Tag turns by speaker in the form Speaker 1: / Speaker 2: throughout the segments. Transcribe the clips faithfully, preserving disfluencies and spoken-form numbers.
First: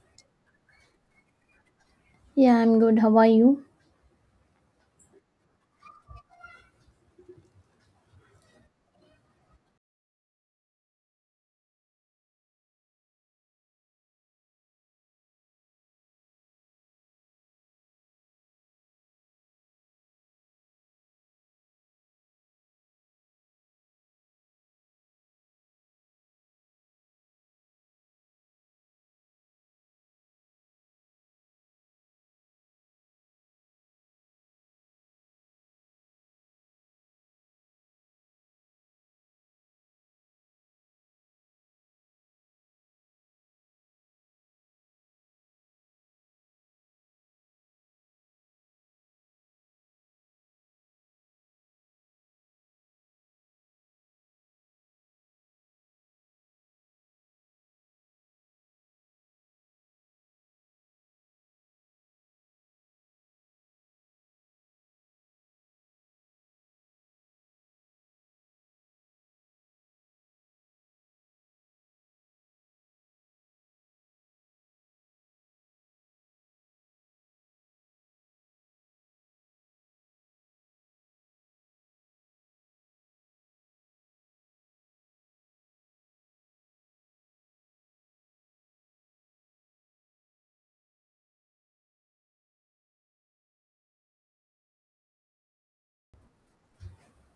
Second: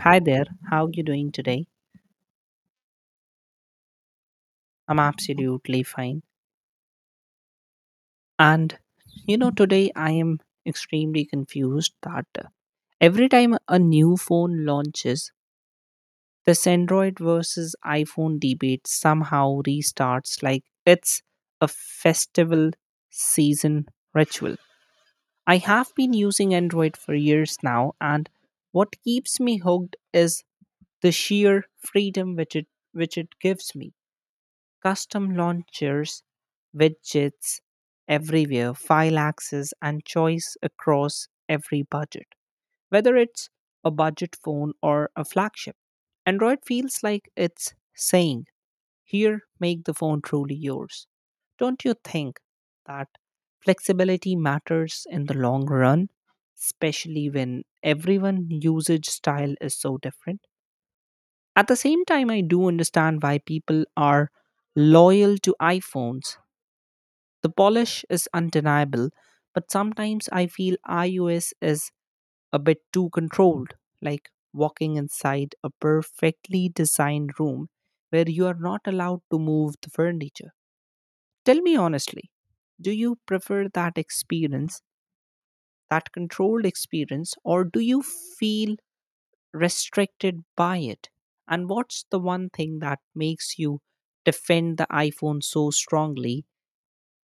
Speaker 1: Hi there, how are you doing today?
Speaker 2: Yeah, I'm good. How are you?
Speaker 1: I'm absolutely fine. And you know, Today I am extremely confused that uh, every time a new phone launches, this Android versus iPhone debate somehow restarts like it's a festival season ritual. I have been using Android for years now, and what keeps me hooked is the sheer freedom which it which it gives me. Custom launchers, widgets everywhere, file access, and choice across every budget, whether it's a budget phone or a flagship. Android feels like it's saying, "Here, make the phone truly yours." Don't you think that flexibility matters in the long run, especially when everyone' usage style is so different? At the same time, I do understand why people are loyal to iPhones. The polish is undeniable, but sometimes I feel iOS is a bit too controlled, like walking inside a perfectly designed room where you are not allowed to move the furniture. Tell me honestly, do you prefer that experience, that controlled experience, or do you feel restricted by it? And what's the one thing that makes you defend the iPhone so strongly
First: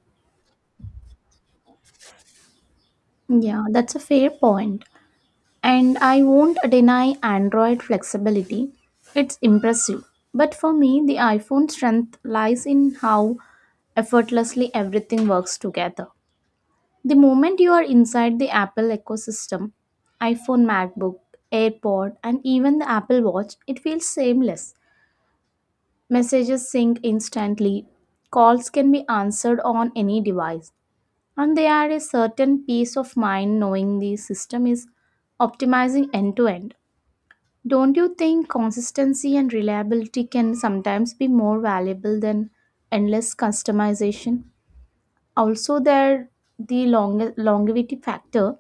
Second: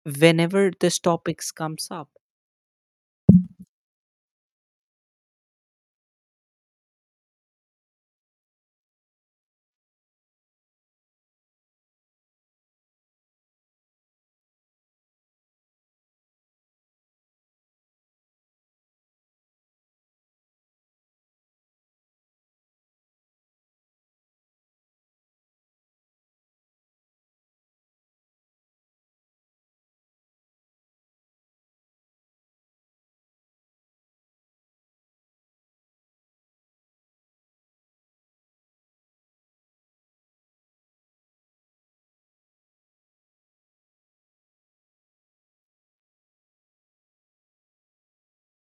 Speaker 1: whenever this topics comes up?
Speaker 2: Yeah, that's a fair point. And I won't deny Android flexibility. It's impressive. But for me, the iPhone strength lies in how effortlessly everything works together. The moment you are inside the Apple ecosystem, iPhone, MacBook, AirPod, and even the Apple Watch, it feels seamless. Messages sync instantly. Calls can be answered on any device. And they are a certain peace of mind knowing the system is optimizing end to end. Don't you think consistency and reliability can sometimes be more valuable than endless customization? Also, there the long- longevity factor.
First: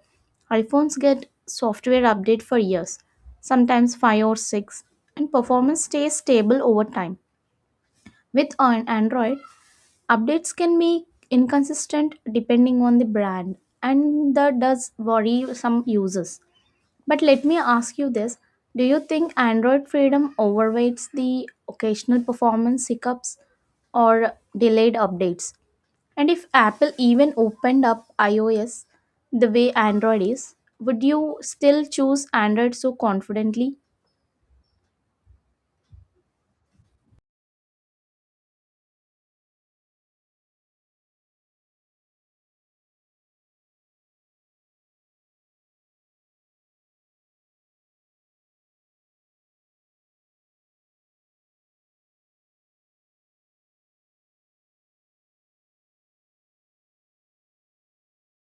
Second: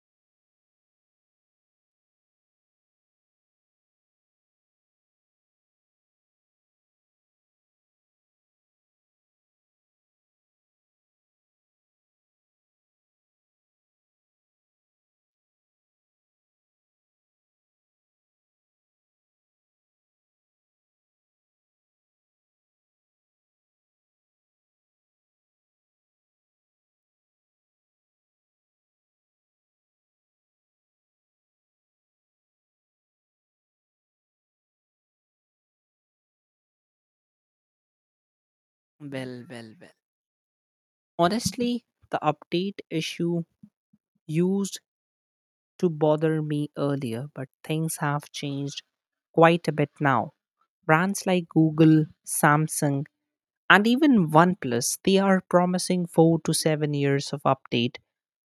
Speaker 2: iPhones get software update for years, sometimes five or six, and performance stays stable over time. With an Android, updates can be inconsistent depending on the brand, and that does worry some users. But let me ask you this. Do you think Android Freedom overweights the occasional performance hiccups or delayed updates? And if Apple even opened up iOS the way Android is, would you still choose Android so confidently?
Speaker 1: Well, well, well. Honestly, the update issue used to bother me earlier, but things have changed quite a bit now. Brands like Google, Samsung, and even OnePlus, they are promising four to seven years of update,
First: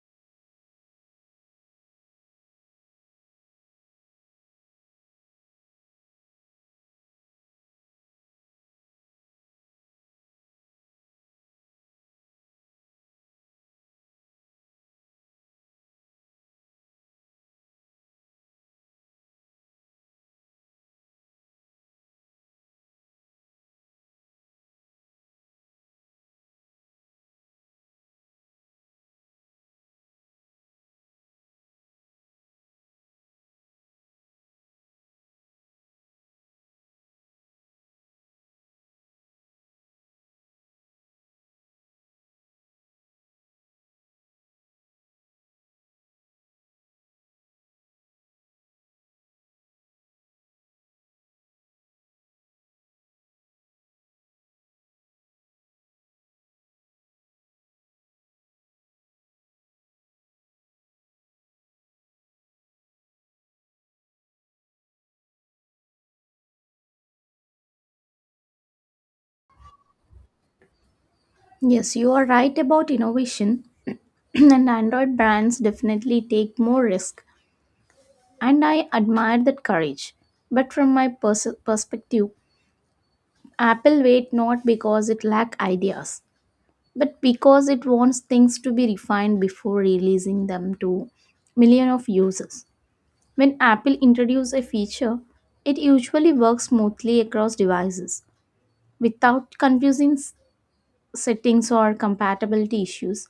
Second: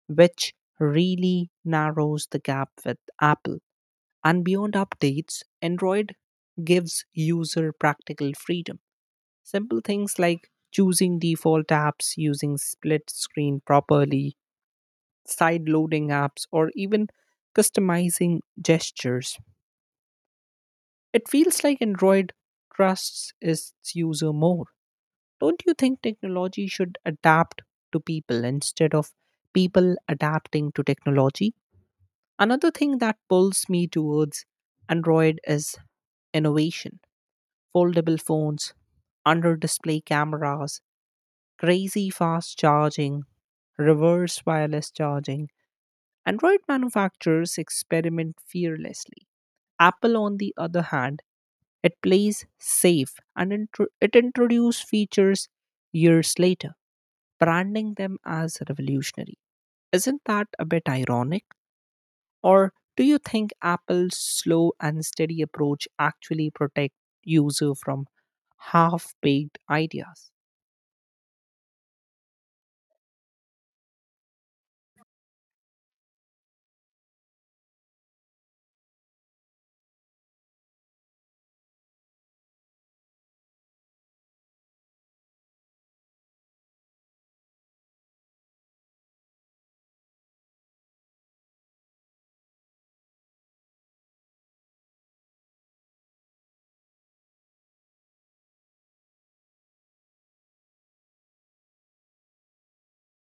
Speaker 1: which really narrows the gap with Apple. And beyond updates, Android gives user practical freedom. Simple things like choosing default apps, using split screen properly, side loading apps, or even customizing gestures. It feels like Android trusts its user more. Don't you think technology should adapt to people instead of people adapting to technology? Another thing that pulls me towards Android is innovation: foldable phones, under display cameras, crazy fast charging, reverse wireless charging. Android manufacturers experiment fearlessly. Apple, on the other hand, it plays safe and intro- it introduces features years later, branding them as revolutionary. Isn't that a bit ironic? Or do you think Apple's slow and steady approach actually protect user from half-baked ideas?
Speaker 2: Yes, you are right about innovation, and Android brands definitely take more risk, and I admire that courage. But from my pers- perspective, Apple wait not because it lack ideas, but because it wants things to be refined before releasing them to million of users. When Apple introduces a feature, it usually works smoothly across devices without confusing s- settings or compatibility issues.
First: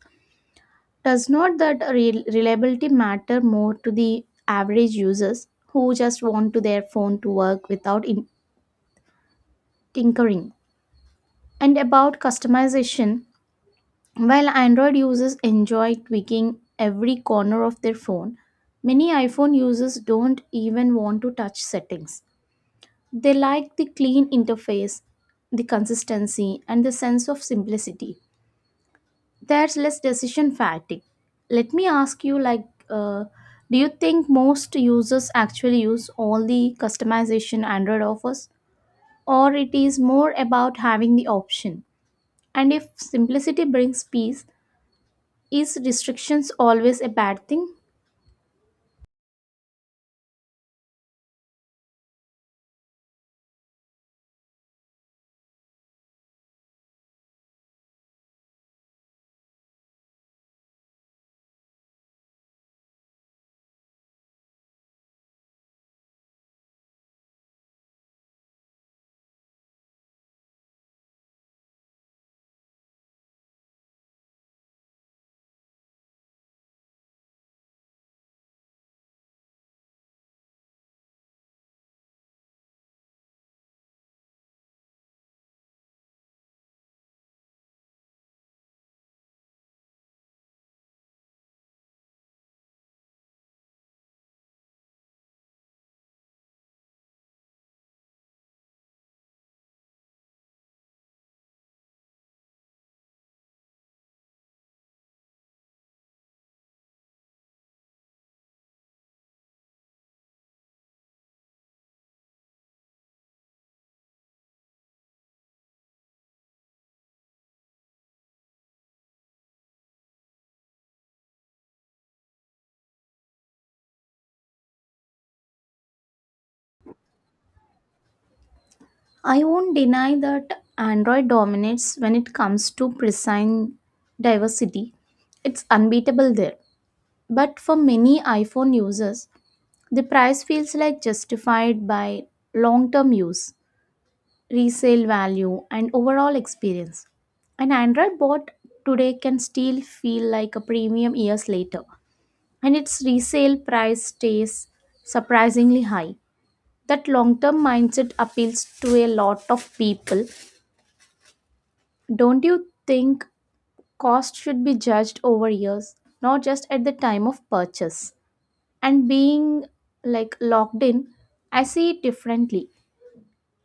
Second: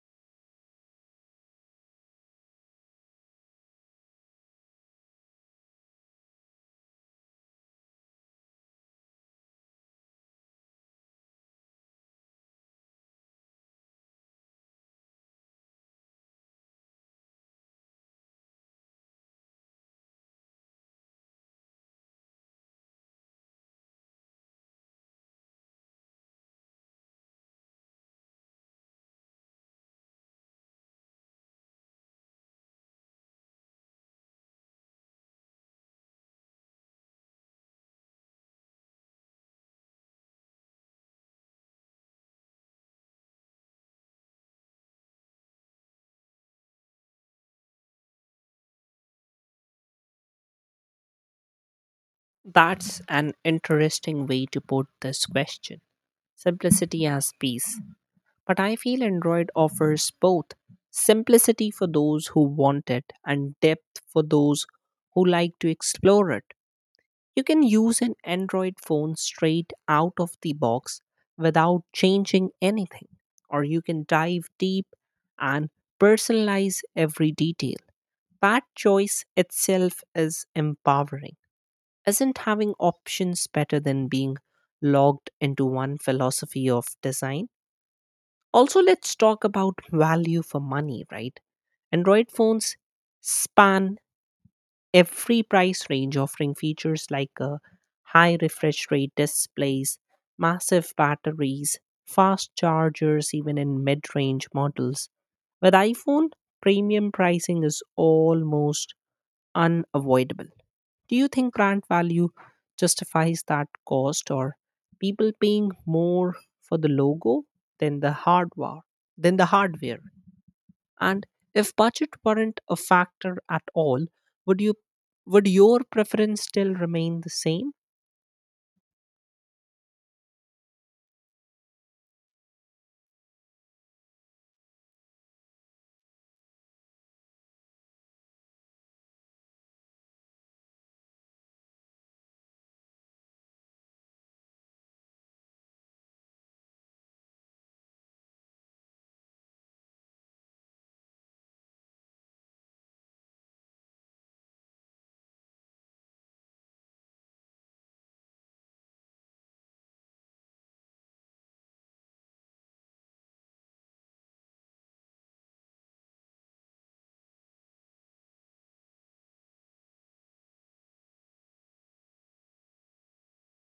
Speaker 2: Does not that rel- reliability matter more to the average users who just want to their phone to work without in- tinkering, and about customization. While Android users enjoy tweaking every corner of their phone, many iPhone users don't even want to touch settings. They like the clean interface, the consistency, and the sense of simplicity. There's less decision fatigue. Let me ask you like, uh, do you think most users actually use all the customization Android offers? Or it is more about having the option? And if simplicity brings peace, is restrictions always a bad thing?
Speaker 1: That's an interesting way to put this question. Simplicity as peace. But I feel Android offers both: simplicity for those who want it and depth for those who like to explore it. You can use an Android phone straight out of the box without changing anything, or you can dive deep and personalize every detail. That choice itself is empowering. Isn't having options better than being logged into one philosophy of design? Also, let's talk about value for money, right? Android phones span every price range, offering features like a high refresh rate displays, massive batteries, fast chargers, even in mid range models. With iPhone, premium pricing is almost unavoidable. Do you think brand value justifies that cost, or people paying more for the logo than the hardware? Than the hardware? And if budget weren't a factor at all, would you would your preference still remain the same?
Speaker 2: I won't deny that Android dominates when it comes to precise diversity. It's unbeatable there. But for many iPhone users, the price feels like justified by long term use, resale value, and overall experience. An Android bot today can still feel like a premium years later, and its resale price stays surprisingly high. That long term mindset appeals to a lot of people. Don't you think cost should be judged over years, not just at the time of purchase? And being like locked in, I see it differently.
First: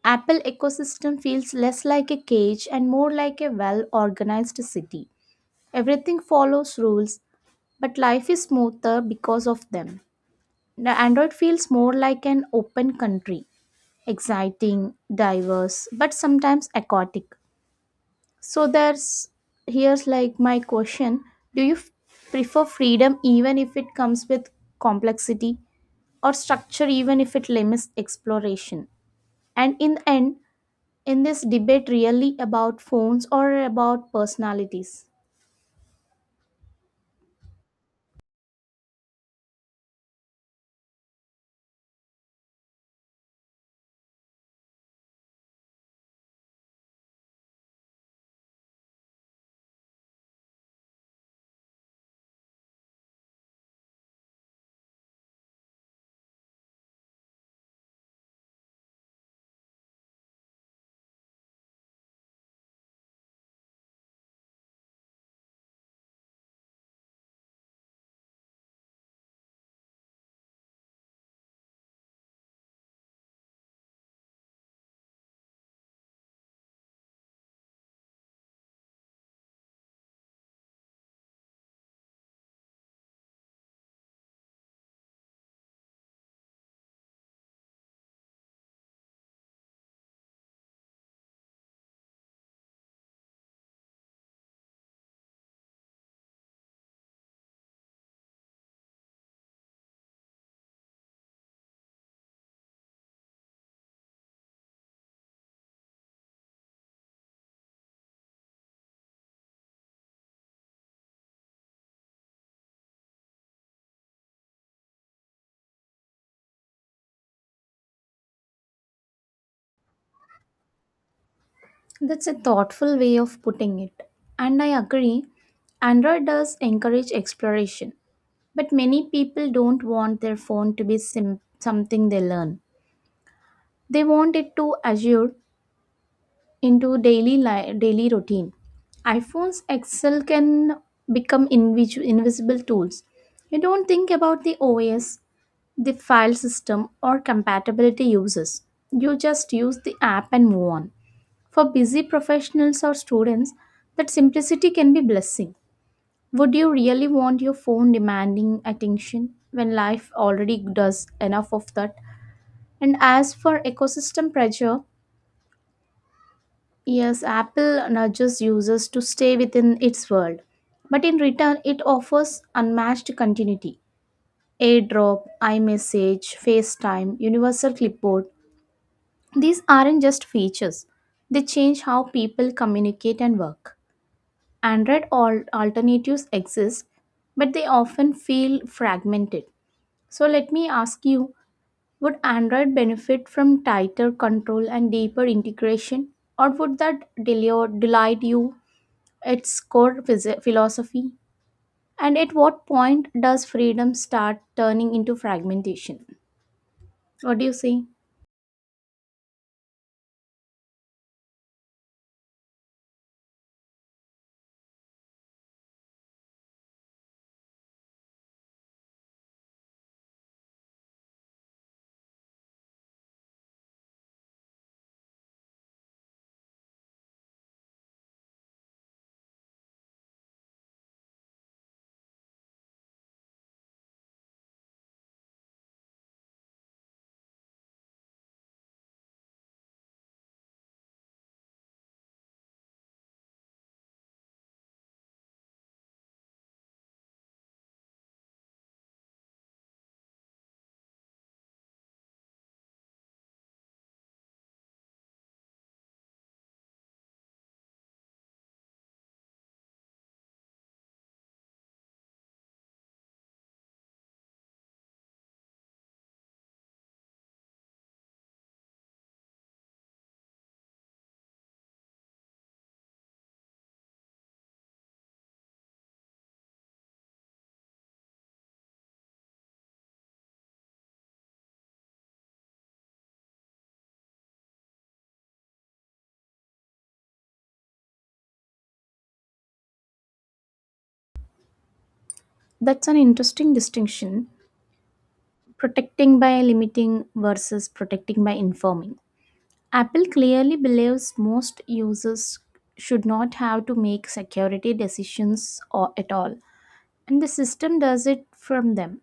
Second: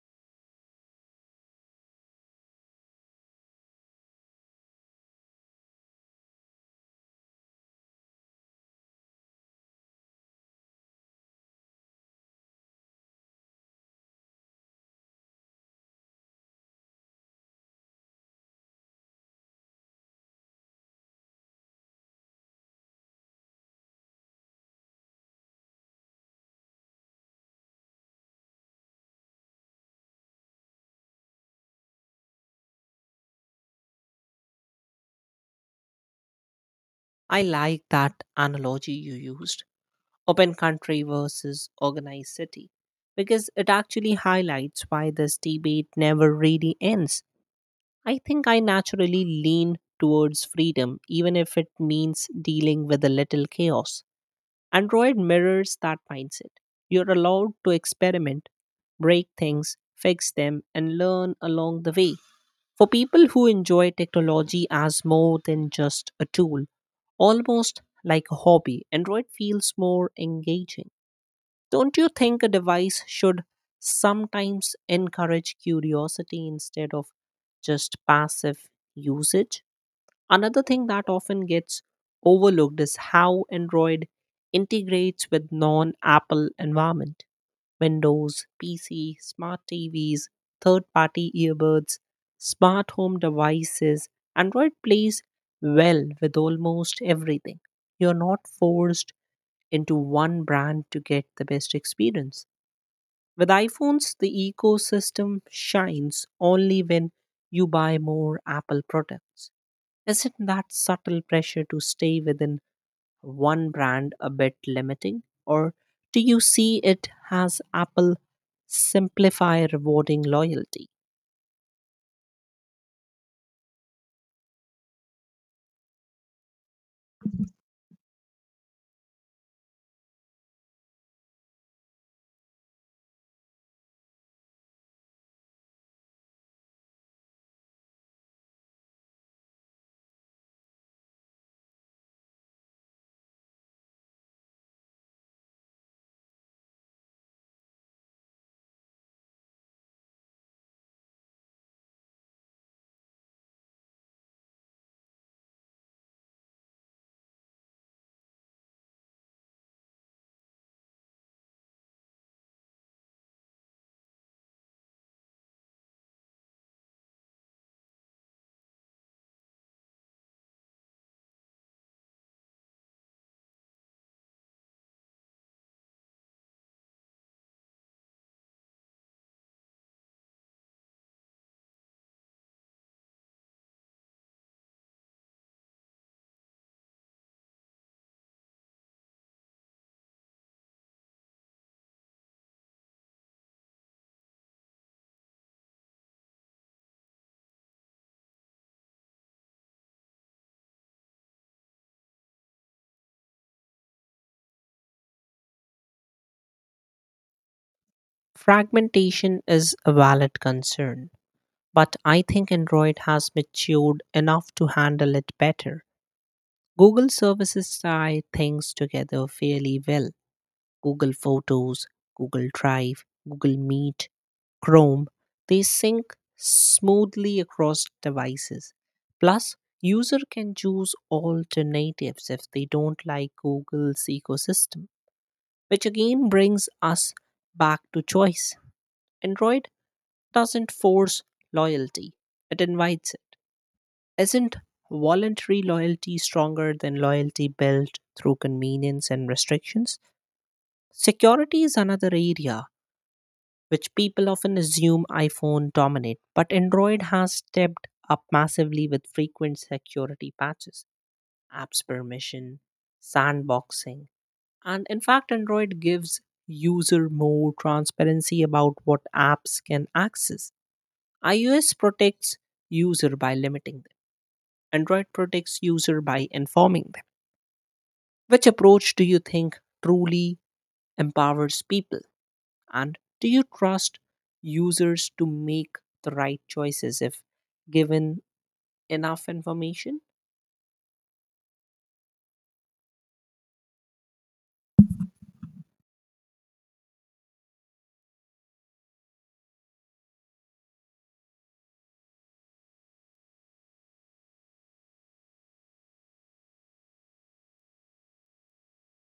Speaker 2: Apple ecosystem feels less like a cage and more like a well organized city. Everything follows rules, but life is smoother because of them. The Android feels more like an open country, exciting, diverse, but sometimes aquatic. So there's here's like my question, do you f- prefer freedom even if it comes with complexity, or structure even if it limits exploration? And in the end, in this debate really about phones or about personalities?
Speaker 1: I like that analogy you used, open country versus organized city, because it actually highlights why this debate never really ends. I think I naturally lean towards freedom, even if it means dealing with a little chaos. Android mirrors that mindset. You're allowed to experiment, break things, fix them, and learn along the way. For people who enjoy technology as more than just a tool, almost like a hobby, Android feels more engaging. Don't you think a device should sometimes encourage curiosity instead of just passive usage? Another thing that often gets overlooked is how Android integrates with non Apple environment. Windows, P C, smart T Vs, third party earbuds, smart home devices. Android plays well with almost everything. You're not forced into one brand to get the best experience. With iPhones, the ecosystem shines only when you buy more Apple products. Isn't that subtle pressure to stay within one brand a bit limiting? Or do you see it as Apple simplify rewarding loyalty?
Speaker 2: That's a thoughtful way of putting it. And I agree, Android does encourage exploration, but many people don't want their phone to be sim- something they learn. They want it to assure into daily li- daily routine. iPhones Excel can become invis- invisible tools. You don't think about the O S, the file system, or compatibility uses. You just use the app and move on. For busy professionals or students, that simplicity can be blessing. Would you really want your phone demanding attention when life already does enough of that? And as for ecosystem pressure, yes, Apple nudges users to stay within its world, but in return, it offers unmatched continuity. AirDrop, iMessage, FaceTime, Universal Clipboard. These aren't just features, they change how people communicate and work. Android al- alternatives exist, but they often feel fragmented. So let me ask you, would Android benefit from tighter control and deeper integration, or would that delay delight you its core phys- philosophy? And at what point does freedom start turning into fragmentation? What do you say?
Speaker 1: Fragmentation is a valid concern, but I think Android has matured enough to handle it better. Google services tie things together fairly well: Google Photos, Google Drive, Google Meet, Chrome, they sync smoothly across devices. Plus, user can choose alternatives if they don't like Google's ecosystem, which again brings us back to choice. Android doesn't force loyalty, it invites it. Isn't voluntary loyalty stronger than loyalty built through convenience and restrictions? Security is another area which people often assume iPhone dominate, but Android has stepped up massively with frequent security patches, apps permission, sandboxing, and in fact, Android gives user more transparency about what apps can access. iOS protects user by limiting them. Android protects user by informing them. Which approach do you think truly empowers people? And do you trust users to make the right choices if given enough information?
Speaker 2: That's an interesting distinction. Protecting by limiting versus protecting by informing. Apple clearly believes most users should not have to make security decisions or at all, and the system does it from them.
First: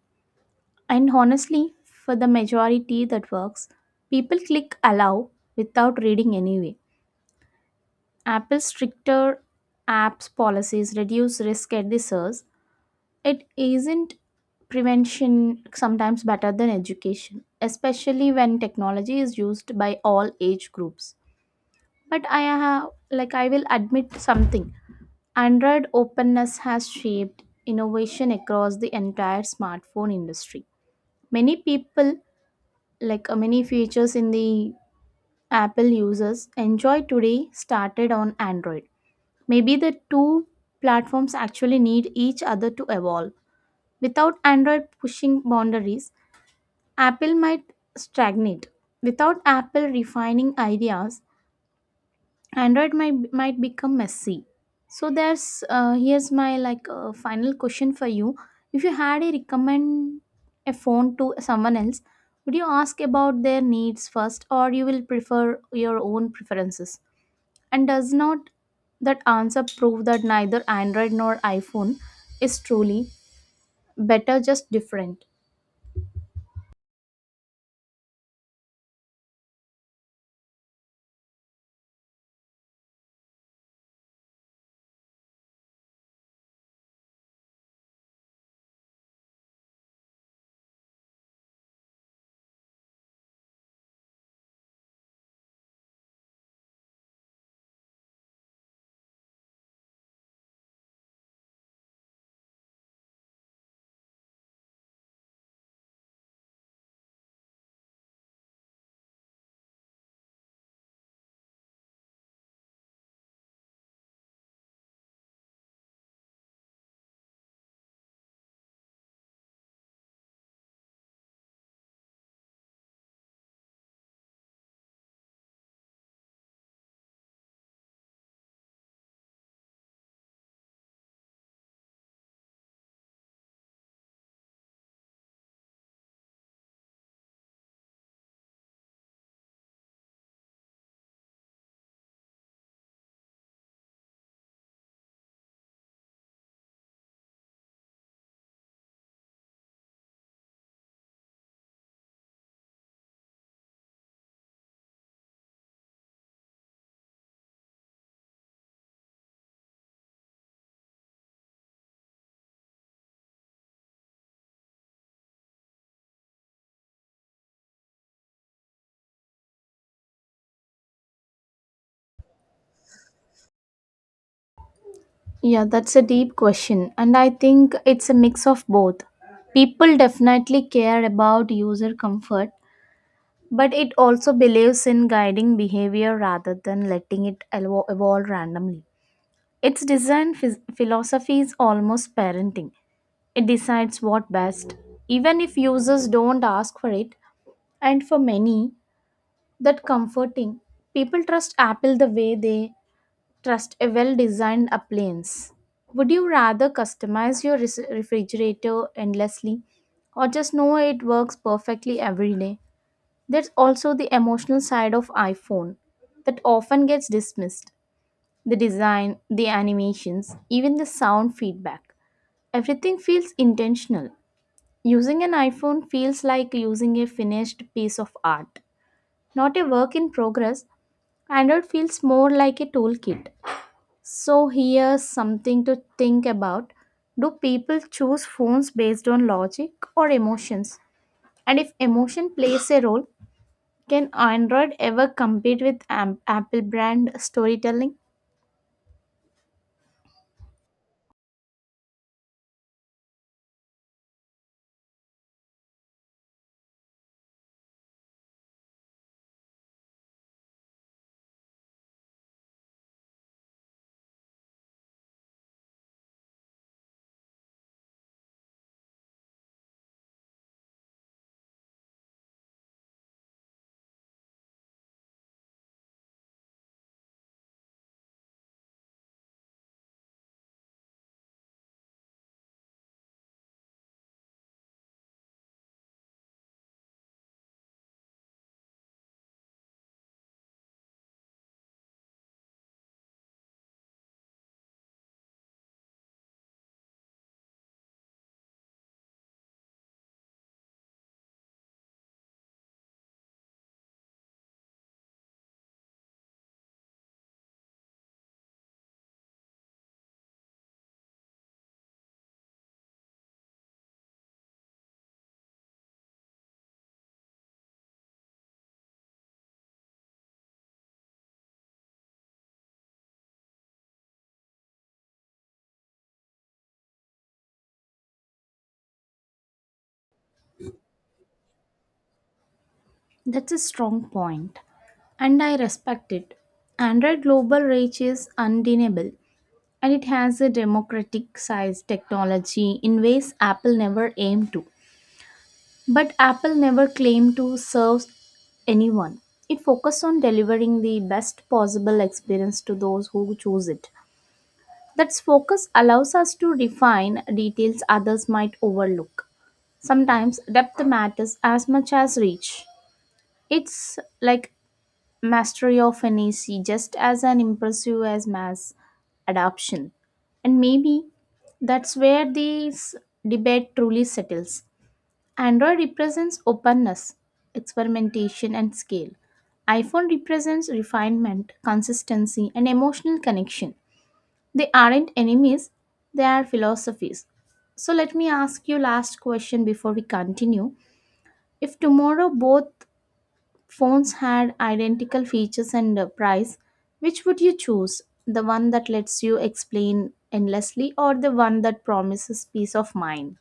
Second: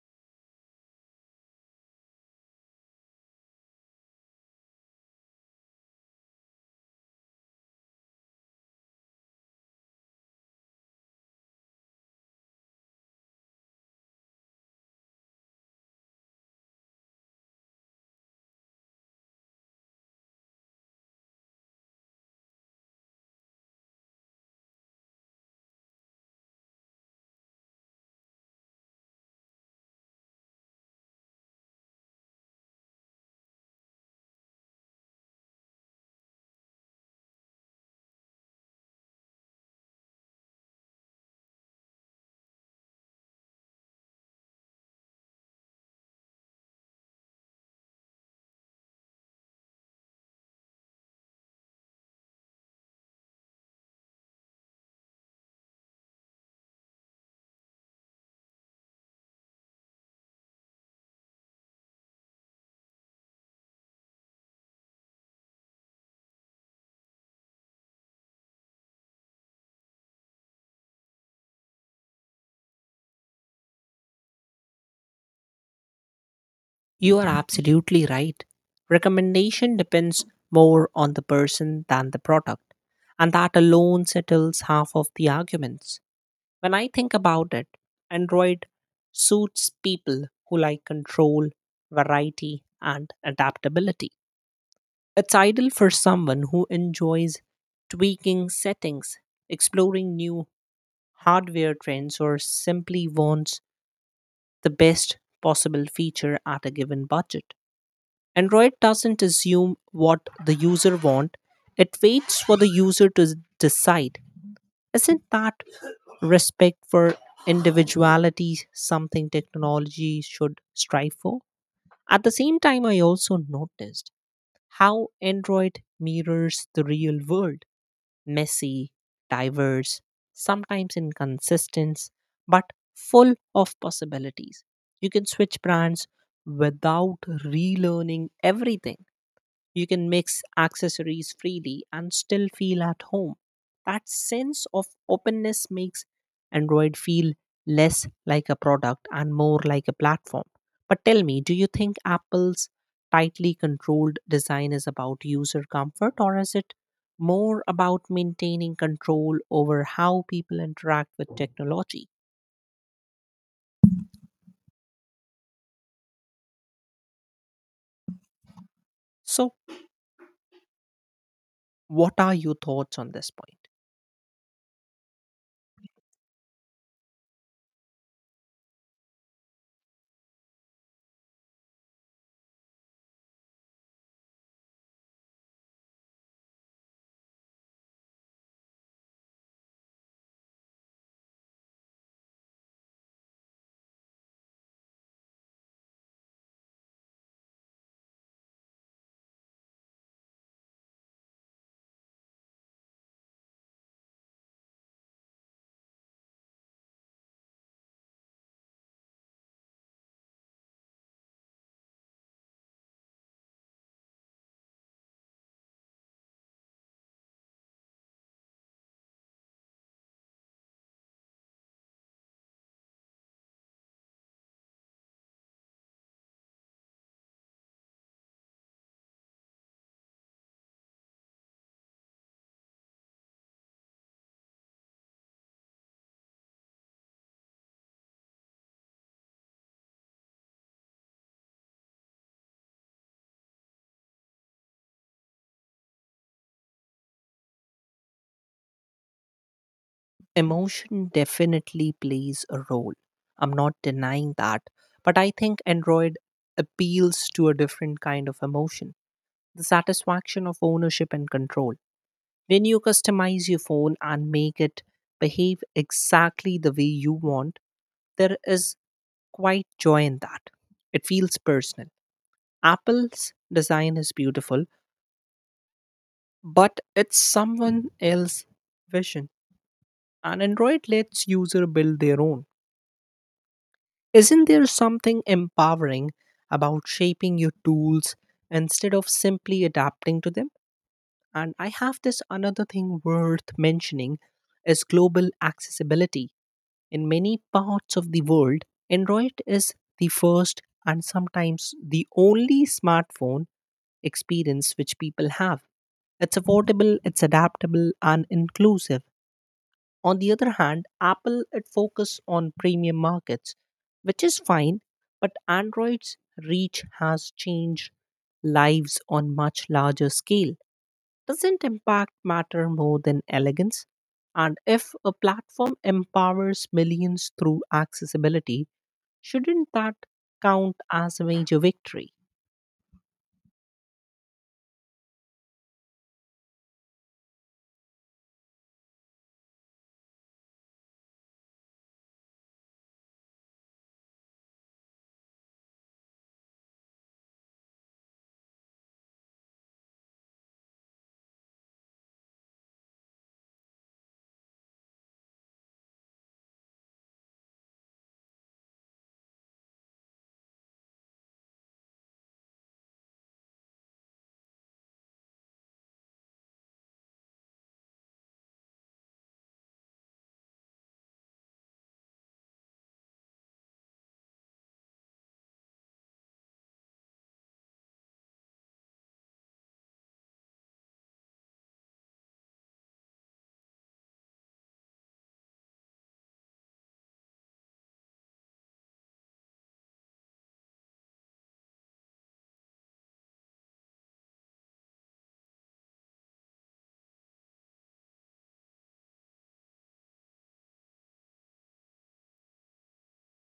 Speaker 2: And honestly, for the majority that works, people click allow without reading anyway. Apple's stricter apps policies reduce risk at the source. It isn't prevention sometimes better than education, especially when technology is used by all age groups. But I have like I will admit something. Android openness has shaped innovation across the entire smartphone industry. Many people, like uh, many features in the Apple users, enjoy today started on Android. Maybe the two platforms actually need each other to evolve. Without Android pushing boundaries, Apple might stagnate. Without Apple refining ideas, android might might become messy. So there's uh, here's my like uh, final question for you. If you had a recommend a phone to someone else, would you ask about their needs first, or you will prefer your own preferences? And does not that answer prove that neither android nor iphone is truly better, just different?
Speaker 1: You are absolutely right. Recommendation depends more on the person than the product, and that alone settles half of the arguments. When I think about it, Android suits people who like control, variety, and adaptability. It's ideal for someone who enjoys tweaking settings, exploring new hardware trends, or simply wants the best possible feature at a given budget. Android doesn't assume what the user wants, it waits for the user to s- decide. Isn't that respect for individuality something technology should strive for? At the same time, I also noticed how Android mirrors the real world: messy, diverse, sometimes inconsistent, but full of possibilities. You can switch brands without relearning everything. You can mix accessories freely and still feel at home. That sense of openness makes Android feel less like a product and more like a platform. But tell me, do you think Apple's tightly controlled design is about user comfort, or is it more about maintaining control over how people interact with technology? So, what are your thoughts on this point?
Speaker 2: Yeah, that's a deep question, and I think it's a mix of both. People definitely care about user comfort, but it also believes in guiding behavior rather than letting it elvo- evolve randomly. Its design phys- philosophy is almost parenting. It decides what best, even if users don't ask for it. And for many, that comforting. People trust Apple the way they trust a well-designed appliance. Would you rather customize your res- refrigerator endlessly, or just know it works perfectly every day? There's also the emotional side of iPhone that often gets dismissed. The design, the animations, even the sound feedback. Everything feels intentional. Using an iPhone feels like using a finished piece of art, not a work in progress. Android feels more like a toolkit. So, here's something to think about. Do people choose phones based on logic or emotions? And if emotion plays a role, can Android ever compete with Am- Apple brand storytelling?
Speaker 1: Emotion definitely plays a role. I'm not denying that. But I think Android appeals to a different kind of emotion: the satisfaction of ownership and control. When you customize your phone and make it behave exactly the way you want, there is quite joy in that. It feels personal. Apple's design is beautiful, but it's someone else's vision. And Android lets user build their own. Isn't there something empowering about shaping your tools instead of simply adapting to them? And I have this another thing worth mentioning is global accessibility. In many parts of the world, Android is the first and sometimes the only smartphone experience which people have. It's affordable, it's adaptable and inclusive. On the other hand, Apple it focus on premium markets, which is fine, but Android's reach has changed lives on much larger scale. Doesn't impact matter more than elegance? And if a platform empowers millions through accessibility, shouldn't that count as a major victory?
Speaker 2: That's a strong point, and I respect it. Android global reach is undeniable, and it has a democratic sized technology in ways Apple never aimed to. But Apple never claimed to serve anyone. It focused on delivering the best possible experience to those who choose it. That focus allows us to refine details others might overlook. Sometimes depth matters as much as reach. It's like mastery of an E C just as an impressive as mass adoption. And maybe that's where this debate truly settles. Android represents openness, experimentation, and scale. iPhone represents refinement, consistency, and emotional connection. They aren't enemies, they are philosophies. So let me ask you last question before we continue. If tomorrow both phones had identical features and a price, which would you choose? The one that lets you explain endlessly, or the one that promises peace of mind?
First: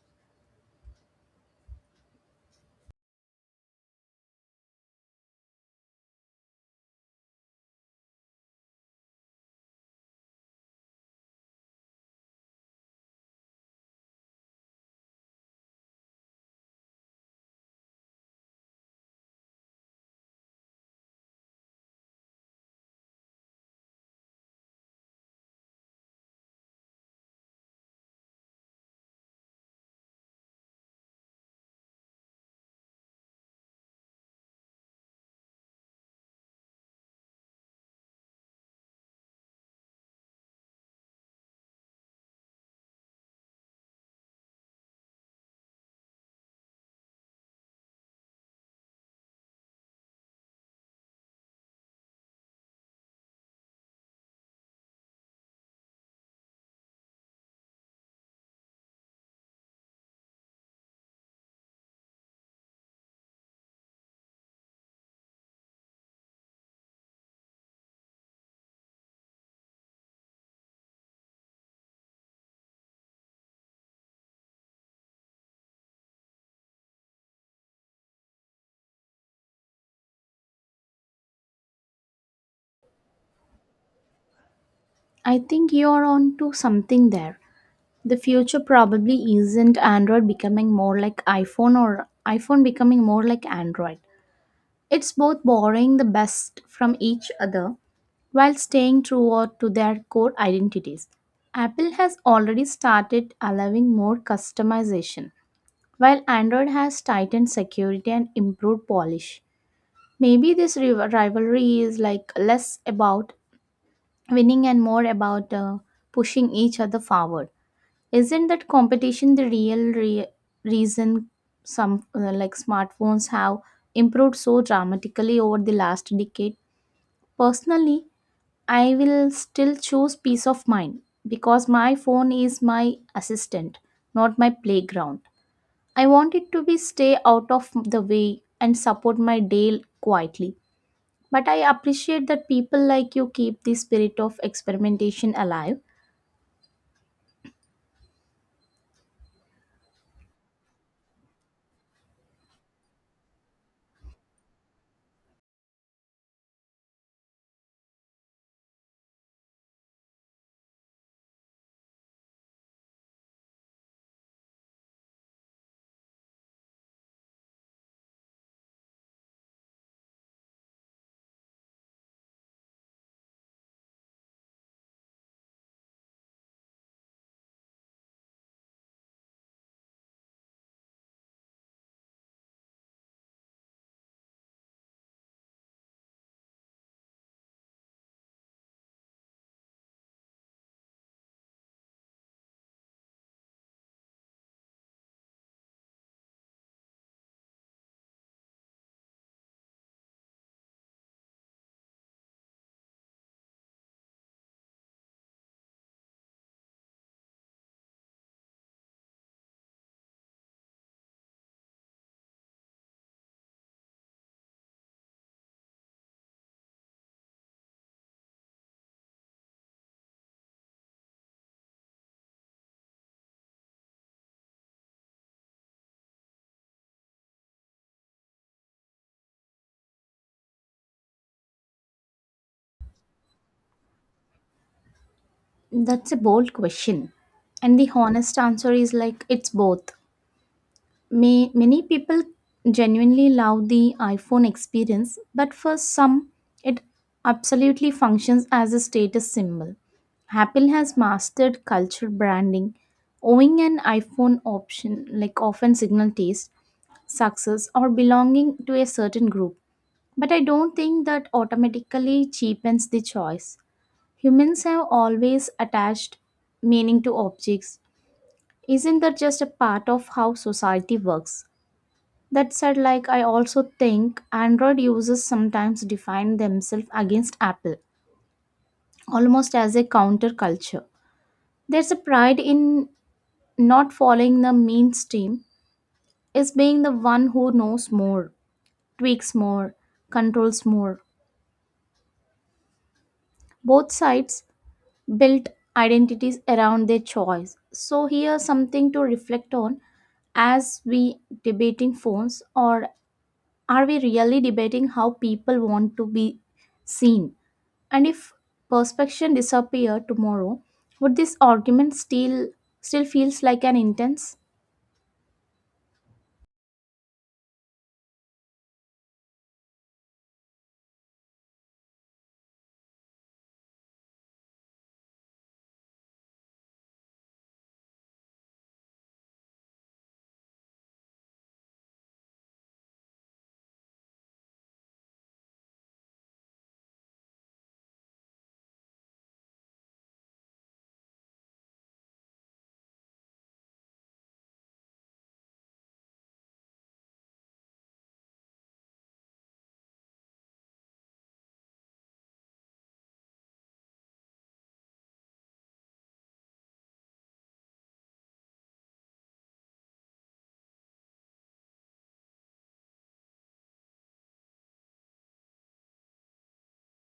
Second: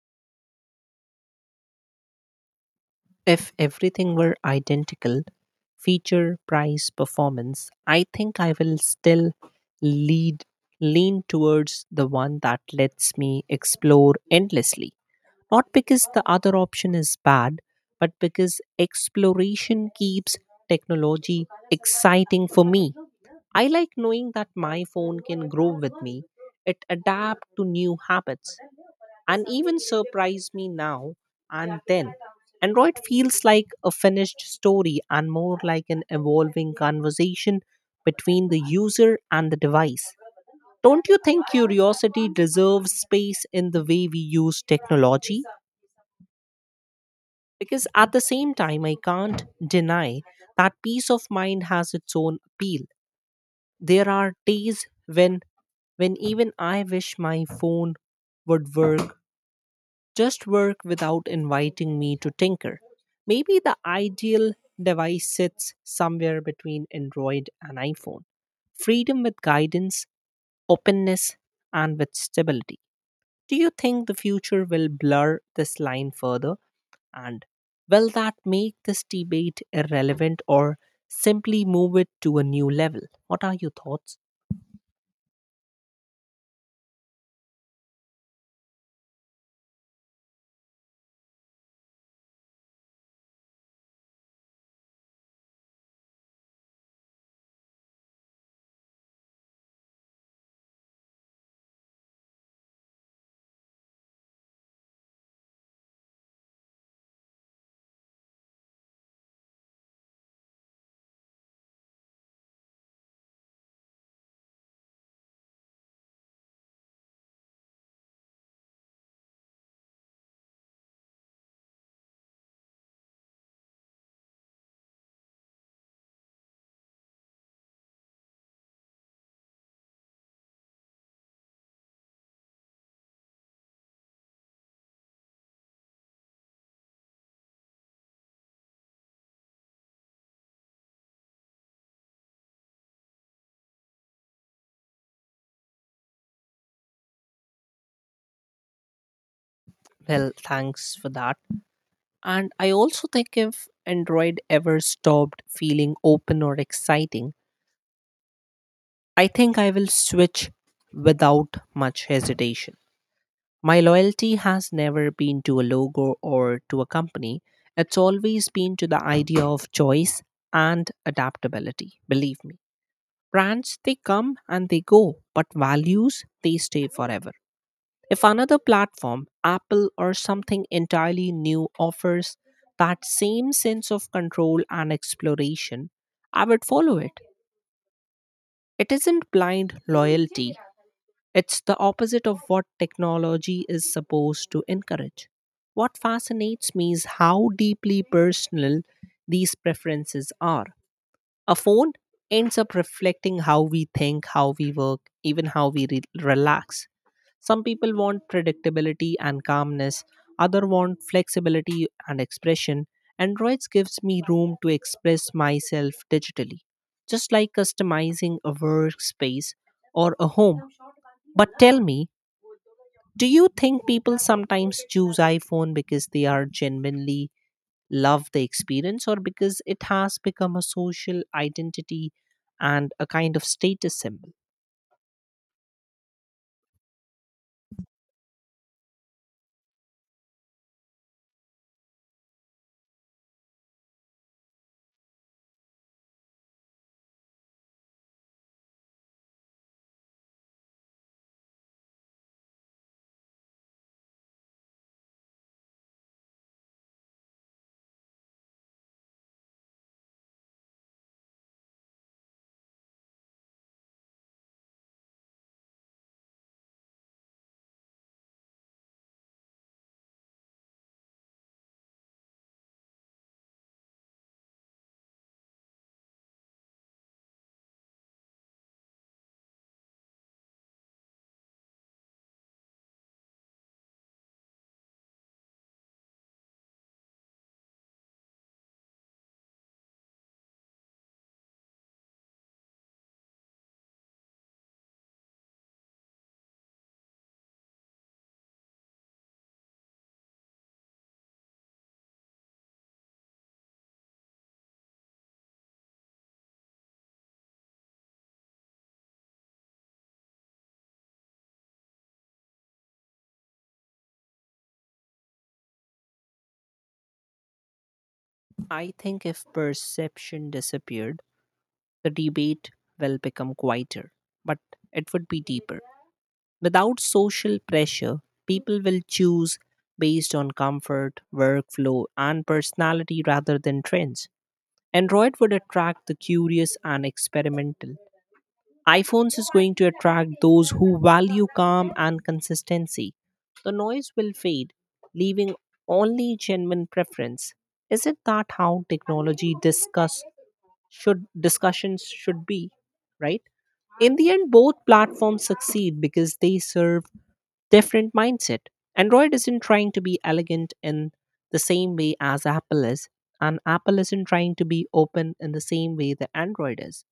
Speaker 1: If everything were identical, feature, price, performance, I think I will still lead lean towards the one that lets me explore endlessly. Not because the other option is bad, but because exploration keeps technology exciting for me. I like knowing that my phone can grow with me, it adapt to new habits, and even surprise me now and then. Android feels like a finished story and more like an evolving conversation between the user and the device. Don't you think curiosity deserves space in the way we use technology? Because at the same time, I can't deny that peace of mind has its own appeal. There are days when when even I wish my phone would work, just work without inviting me to tinker. Maybe the ideal device sits somewhere between Android and iPhone. Freedom with guidance, openness, and with stability. Do you think the future will blur this line further? And will that make this debate irrelevant, or simply move it to a new level? What are your thoughts?
Speaker 2: I think you're on to something there. The future probably isn't Android becoming more like iPhone or iPhone becoming more like Android. It's both borrowing the best from each other while staying true to their core identities. Apple has already started allowing more customization, while Android has tightened security and improved polish. Maybe this riv- rivalry is like less about winning and more about uh, pushing each other forward. Isn't that competition the real re- reason some uh, like smartphones have improved so dramatically over the last decade? Personally, I will still choose peace of mind because my phone is my assistant, not my playground. I want it to be stay out of the way and support my day quietly. But I appreciate that people like you keep the spirit of experimentation alive.
Speaker 1: Well, thanks for that. And I also think if Android ever stopped feeling open or exciting, I think I will switch without much hesitation. My loyalty has never been to a logo or to a company. It's always been to the idea of choice and adaptability, believe me. Brands, they come and they go, but values, they stay forever. If another platform, Apple or something entirely new, offers that same sense of control and exploration, I would follow it. It isn't blind loyalty, it's the opposite of what technology is supposed to encourage. What fascinates me is how deeply personal these preferences are. A phone ends up reflecting how we think, how we work, even how we re- relax. Some people want predictability and calmness, others want flexibility and expression. Androids gives me room to express myself digitally, just like customizing a workspace or a home. But tell me, do you think people sometimes choose iPhone because they are genuinely love the experience, or because it has become a social identity and a kind of status symbol?
Speaker 2: That's a bold question. And the honest answer is like it's both. May, many people genuinely love the iPhone experience, but for some, it absolutely functions as a status symbol. Apple has mastered culture branding, owing an iPhone option like often signal taste, success, or belonging to a certain group. But I don't think that automatically cheapens the choice. Humans have always attached meaning to objects. Isn't that just a part of how society works? That said, like I also think Android users sometimes define themselves against Apple, almost as a counterculture. There's a pride in not following the mainstream, is being the one who knows more, tweaks more, controls more. Both sides built identities around their choice. So here, something to reflect on, as we debating phones, or are we really debating how people want to be seen? And if perspection disappear tomorrow, would this argument still still feels like an intense?
Speaker 1: I think if perception disappeared, the debate will become quieter, but it would be deeper. Without social pressure, people will choose based on comfort, workflow, and personality rather than trends. Android would attract the curious and experimental, iPhones is going to attract those who value calm and consistency. The noise will fade, leaving only genuine preference. Is it that how technology discuss should discussions should be, right? In the end, both platforms succeed because they serve different mindset. Android isn't trying to be elegant in the same way as Apple is, and Apple isn't trying to be open in the same way that Android is.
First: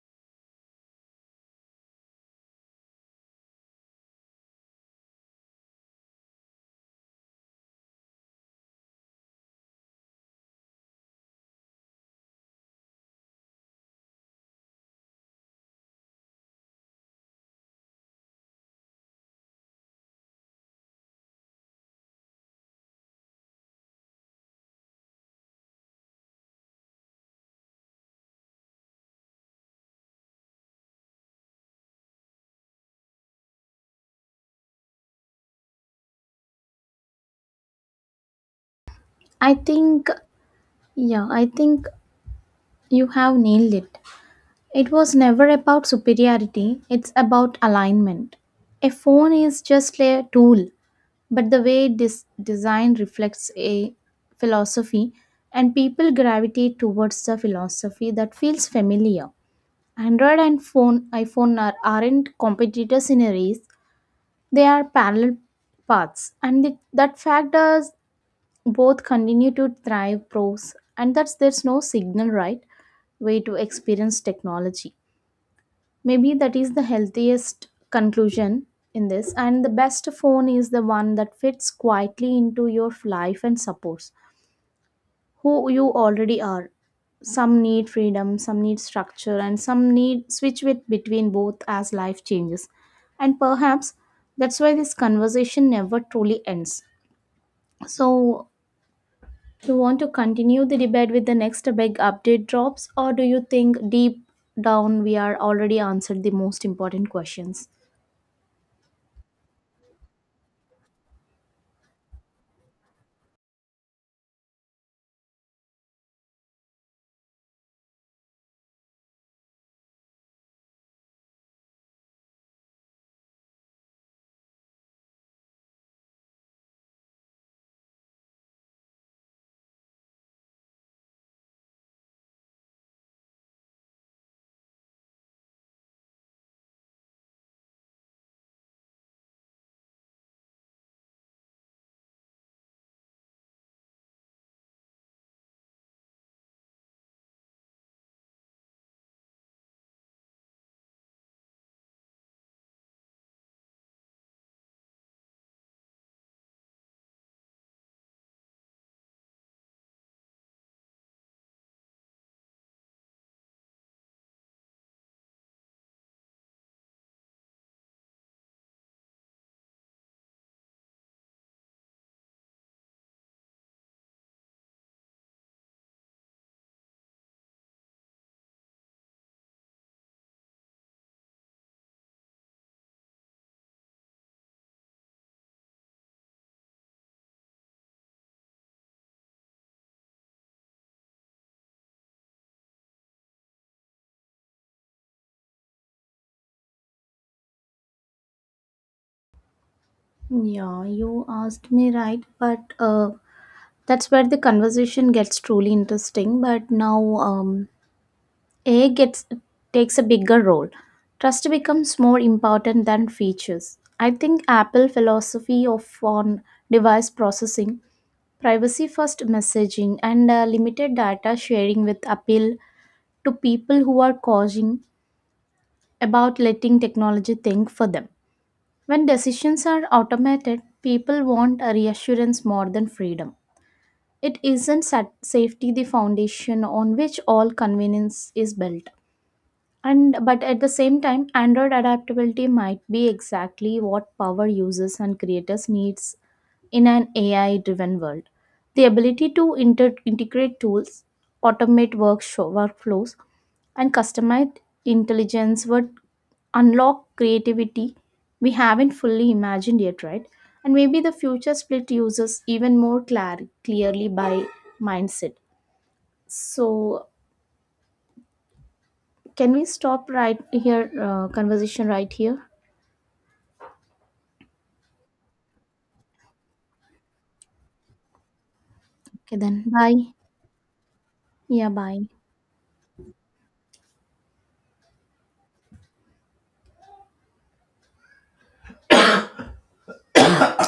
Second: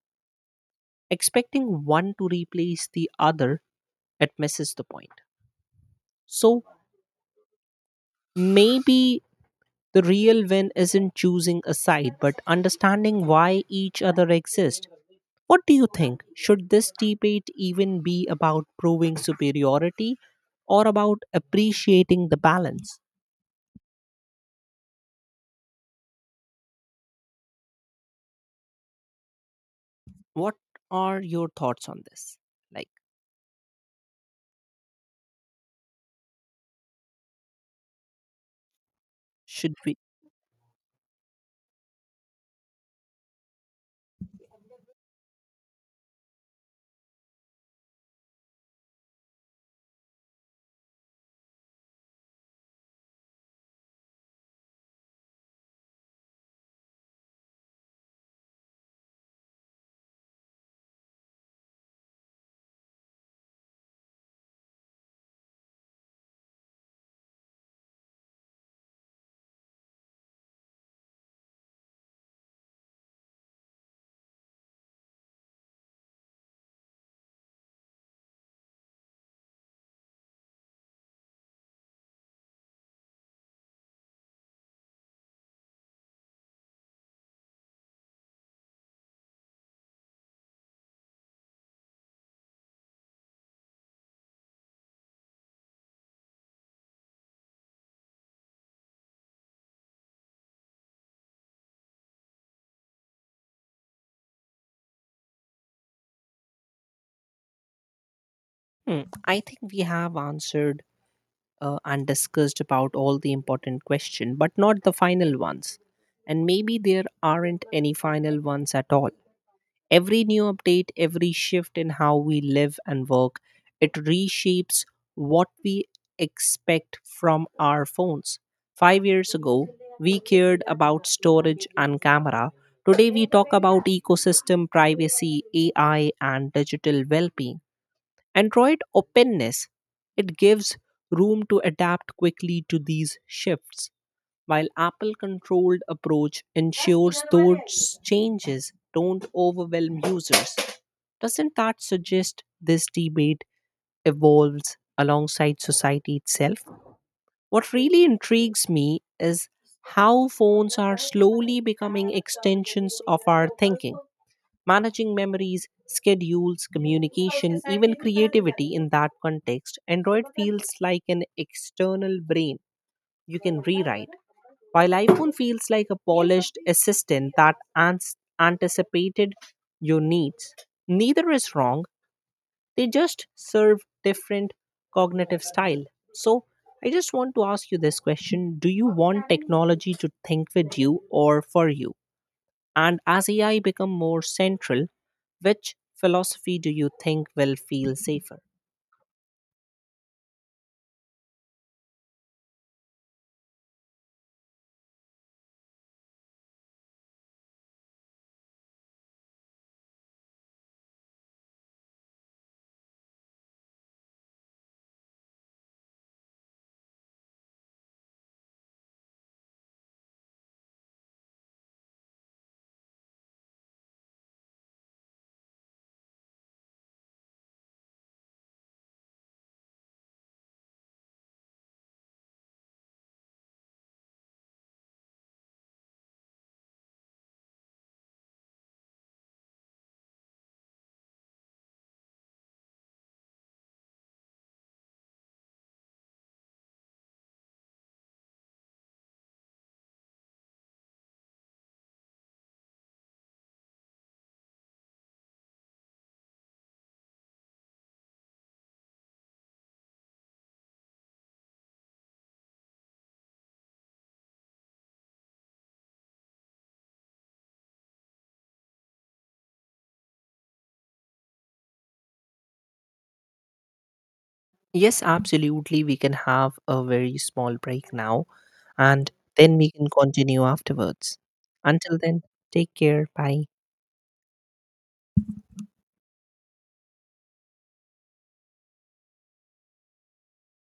Speaker 1: Expecting one to replace the other, it misses the point. So maybe the real win isn't choosing a side, but understanding why each other exists. What do you think? Should this debate even be about proving superiority, or about appreciating the balance? What are your thoughts on this? Like,
Speaker 2: I
Speaker 1: should we?
Speaker 2: think yeah, I think you have nailed it. It was never about superiority, it's about alignment. A phone is just a tool, but the way this design reflects a philosophy, and people gravitate towards the philosophy that feels familiar. Android and phone iphone are, aren't competitors in a race, they are parallel paths, and it, that fact does both continue to thrive pros, and that's there's no signal right way to experience technology. Maybe that is the healthiest conclusion in this. And the best phone is the one that fits quietly into your life and supports who you already are. Some need freedom, some need structure, and some need switch with between both as life changes. And perhaps that's why this conversation never truly ends. So, do you want to continue the debate with the next big update drops, or do you think deep down we are already answered the most important questions?
Speaker 1: Hmm, I think we have answered uh, and discussed about all the important question, but not the final ones, and maybe there aren't any final ones at all. Every new update, every shift in how we live and work, it reshapes what we expect from our phones. five years ago, we cared about storage and camera. Today we talk about ecosystem, privacy, ai, and digital well-being. Android openness, it gives room to adapt quickly to these shifts, while Apple controlled approach ensures those changes don't overwhelm users. Doesn't that suggest this debate evolves alongside society itself? What really intrigues me is how phones are slowly becoming extensions of our thinking. Managing memories, schedules, communication, even creativity in that context, Android feels like an external brain you can rewrite, while iPhone feels like a polished assistant that ans- anticipated your needs. Neither is wrong, they just serve different cognitive style. So, I just want to ask you this question: do you want technology to think with you or for you? And as A I become more central, which philosophy do you think will feel safer?
Speaker 2: Yeah, you asked me right, but uh, that's where the conversation gets truly interesting. But now, um, A I gets takes a bigger role. Trust becomes more important than features. I think Apple philosophy of on device processing, privacy first messaging, and uh, limited data sharing with appeal to people who are causing about letting technology think for them. When decisions are automated, people want a reassurance more than freedom. It isn't sat- safety the foundation on which all convenience is built. And but at the same time android adaptability might be exactly what power users and creators needs in an A I driven world, the ability to inter- integrate tools, automate work workflows, and customize intelligence would unlock creativity we haven't fully imagined yet, right? And maybe the future split users even more clar- clearly by mindset. So, can we stop right here, uh, conversation right here?
Speaker 1: Yes, absolutely. We can have a very small break now and
Speaker 2: Okay,
Speaker 1: then
Speaker 2: then.
Speaker 1: we can
Speaker 2: Bye.
Speaker 1: continue afterwards.
Speaker 2: Yeah,
Speaker 1: Until
Speaker 2: bye.
Speaker 1: then, take care. Bye.